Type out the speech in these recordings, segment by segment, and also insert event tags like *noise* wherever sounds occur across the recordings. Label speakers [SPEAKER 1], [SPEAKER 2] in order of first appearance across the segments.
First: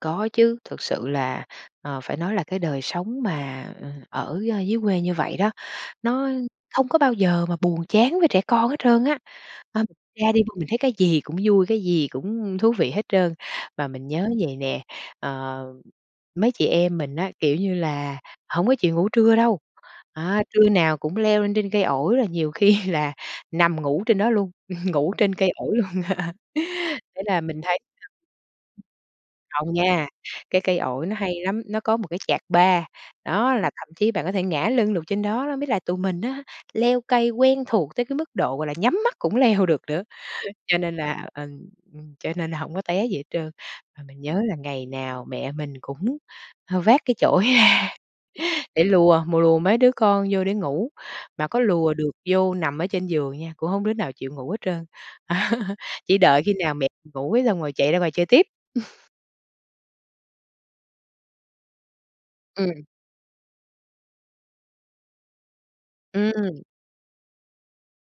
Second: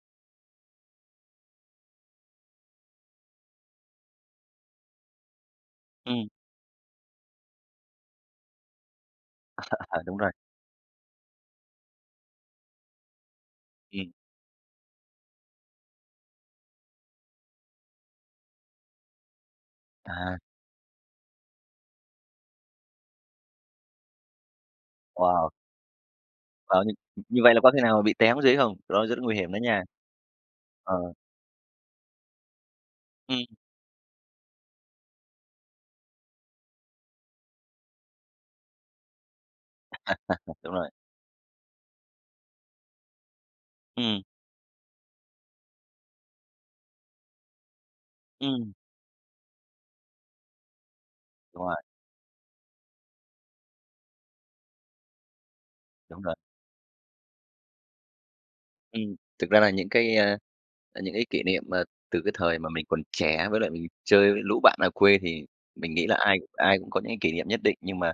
[SPEAKER 1] Có chứ, thực sự là, ờ, phải nói là cái đời sống mà, ờ, ở, ơ, dưới quê như vậy đó,
[SPEAKER 2] Ừm.
[SPEAKER 1] nó không có bao giờ mà buồn chán với trẻ con hết trơn á.
[SPEAKER 2] À,
[SPEAKER 1] Ờ, *unintelligible*
[SPEAKER 2] à, đúng rồi.
[SPEAKER 1] ra đi mình thấy cái gì cũng vui, cái gì cũng thú vị hết trơn. Mà mình
[SPEAKER 2] Ừm.
[SPEAKER 1] nhớ vậy nè, ờ, mấy chị em mình á, kiểu như là, hổng có chịu ngủ trưa đâu,
[SPEAKER 2] À.
[SPEAKER 1] à, trưa nào cũng leo lên trên cây ổi rồi nhiều khi là nằm ngủ trên đó luôn, *laughs* ngủ trên cây
[SPEAKER 2] Wow.
[SPEAKER 1] ổi luôn. *laughs*
[SPEAKER 2] Ờ, như
[SPEAKER 1] Thế
[SPEAKER 2] như
[SPEAKER 1] là
[SPEAKER 2] vậy là
[SPEAKER 1] mình
[SPEAKER 2] có khi
[SPEAKER 1] thấy
[SPEAKER 2] nào mà bị té xuống dưới không? Đó rất nguy hiểm đó
[SPEAKER 1] không
[SPEAKER 2] nha.
[SPEAKER 1] nha, cái cây ổi
[SPEAKER 2] Ờ.
[SPEAKER 1] nó hay lắm, nó có một cái chạc ba,
[SPEAKER 2] Ừm.
[SPEAKER 1] đó, là thậm chí bạn có thể ngả lưng được trên đó đó. Với là tụi mình á, leo cây quen thuộc tới cái mức độ, gọi là, nhắm mắt cũng leo được nữa,
[SPEAKER 2] *laughs* Đúng
[SPEAKER 1] cho
[SPEAKER 2] rồi.
[SPEAKER 1] nên là, ờ, ừm, cho nên là hổng có té gì hết trơn. Mà mình
[SPEAKER 2] Ừm.
[SPEAKER 1] nhớ là ngày nào mẹ mình cũng, ờ, vác cái chổi ra,
[SPEAKER 2] Ừm.
[SPEAKER 1] để lùa mùa lùa mấy đứa con vô để ngủ, mà có
[SPEAKER 2] Đúng rồi.
[SPEAKER 1] lùa được vô nằm ở trên giường nha, cũng hông có đứa nào chịu ngủ hết trơn, *laughs* chỉ
[SPEAKER 2] Đúng rồi.
[SPEAKER 1] đợi khi nào mẹ ngủ cái xong rồi chạy ra ngoài chơi tiếp. *laughs*
[SPEAKER 2] Ừm, thực ra là những cái, à, những cái kỷ niệm mà từ cái thời mà
[SPEAKER 1] Ừm.
[SPEAKER 2] mình còn trẻ với lại mình chơi với lũ bạn ở quê, thì mình nghĩ là ai
[SPEAKER 1] Ừm!
[SPEAKER 2] ai cũng có những cái kỉ niệm nhất định nhưng mà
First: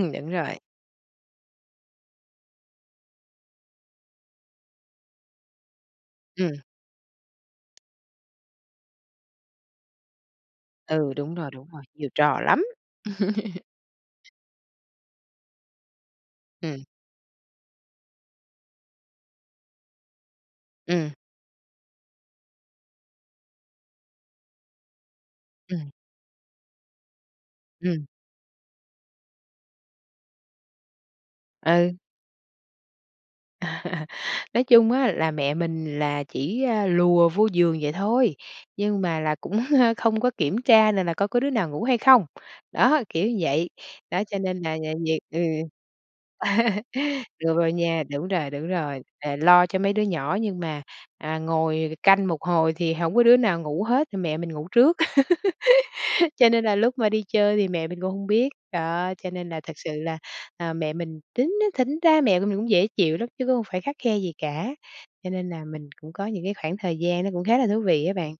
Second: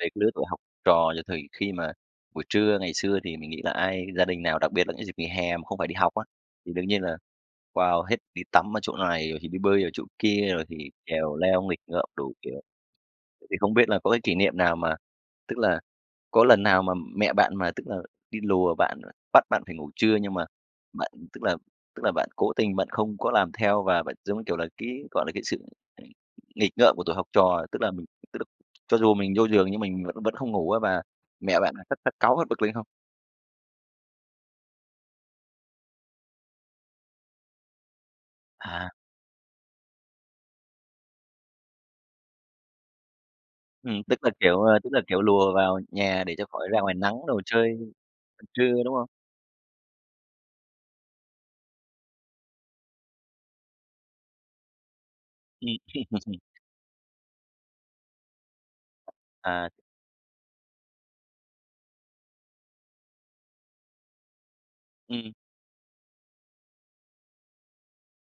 [SPEAKER 2] về cái lứa
[SPEAKER 1] đúng
[SPEAKER 2] tuổi
[SPEAKER 1] rồi.
[SPEAKER 2] học trò. Ờ, thì khi mà buổi trưa, ngày xưa thì mình nghĩ là ai gia đình nào, đặc biệt là những dịp nghỉ hè mà không phải đi học á,
[SPEAKER 1] Ừm.
[SPEAKER 2] thì đương nhiên là, wow, hết đi tắm ở chỗ này rồi thì đi bơi ở chỗ kia, rồi thì
[SPEAKER 1] Ừ, đúng
[SPEAKER 2] trèo
[SPEAKER 1] rồi,
[SPEAKER 2] leo
[SPEAKER 1] đúng
[SPEAKER 2] nghịch
[SPEAKER 1] rồi,
[SPEAKER 2] ngợm
[SPEAKER 1] nhiều
[SPEAKER 2] đủ
[SPEAKER 1] trò
[SPEAKER 2] kiểu.
[SPEAKER 1] lắm.
[SPEAKER 2] Ờ, thì không biết là có cái
[SPEAKER 1] *laughs*
[SPEAKER 2] kỷ niệm nào mà tức là, có lần nào
[SPEAKER 1] Ừm.
[SPEAKER 2] mà mẹ bạn mà, tức là, đi lùa bạn, à, bắt bạn phải ngủ trưa nhưng mà bạn,
[SPEAKER 1] Ừm.
[SPEAKER 2] tức là, tức là, bạn cố tình bạn không có làm theo và bạn, giống như kiểu là, cái, gọi là, cái sự
[SPEAKER 1] Ừm.
[SPEAKER 2] ng nghịch ngợm của tuổi học trò, tức là
[SPEAKER 1] Ừm.
[SPEAKER 2] mình tức là cho dù mình vô giường nhưng mình vẫn vẫn không ngủ á và mẹ bạn
[SPEAKER 1] Ừ.
[SPEAKER 2] phát phát cáu, phát bực lên không?
[SPEAKER 1] À, nói chung á là mẹ mình là chỉ, à, lùa vô giường vậy thôi,
[SPEAKER 2] À!
[SPEAKER 1] nhưng mà là cũng, a, không có kiểm tra là là coi có đứa nào ngủ hay không. Đó, kiểu vậy,
[SPEAKER 2] Ừm, tức
[SPEAKER 1] đó,
[SPEAKER 2] là,
[SPEAKER 1] cho
[SPEAKER 2] kiểu,
[SPEAKER 1] nên là
[SPEAKER 2] ờ, tức
[SPEAKER 1] là
[SPEAKER 2] là,
[SPEAKER 1] việc
[SPEAKER 2] kiểu,
[SPEAKER 1] ừ,
[SPEAKER 2] lùa vào nhà để cho khỏi ra ngoài nắng
[SPEAKER 1] *laughs*
[SPEAKER 2] đồ
[SPEAKER 1] đưa vô
[SPEAKER 2] chơi,
[SPEAKER 1] nha, đúng
[SPEAKER 2] ừm,
[SPEAKER 1] rồi, đúng
[SPEAKER 2] trưa, đúng
[SPEAKER 1] rồi,
[SPEAKER 2] không?
[SPEAKER 1] là lo cho mấy đứa nhỏ nhưng mà, à, ngồi canh một hồi thì hổng có đứa nào ngủ hết thì mẹ mình ngủ trước.
[SPEAKER 2] Ừm.
[SPEAKER 1] *laughs* Cho
[SPEAKER 2] *laughs*
[SPEAKER 1] nên là lúc mà đi chơi thì mẹ mình cũng hông biết, đó, cho nên là
[SPEAKER 2] À.
[SPEAKER 1] thực sự là, à, mẹ mình tính thính ra mẹ của mình cũng dễ chịu lắm chứ cũng không phải khắt khe gì cả, cho
[SPEAKER 2] Ừm.
[SPEAKER 1] nên là mình cũng có những cái khoảng thời gian nó cũng khá là thú vị á bạn.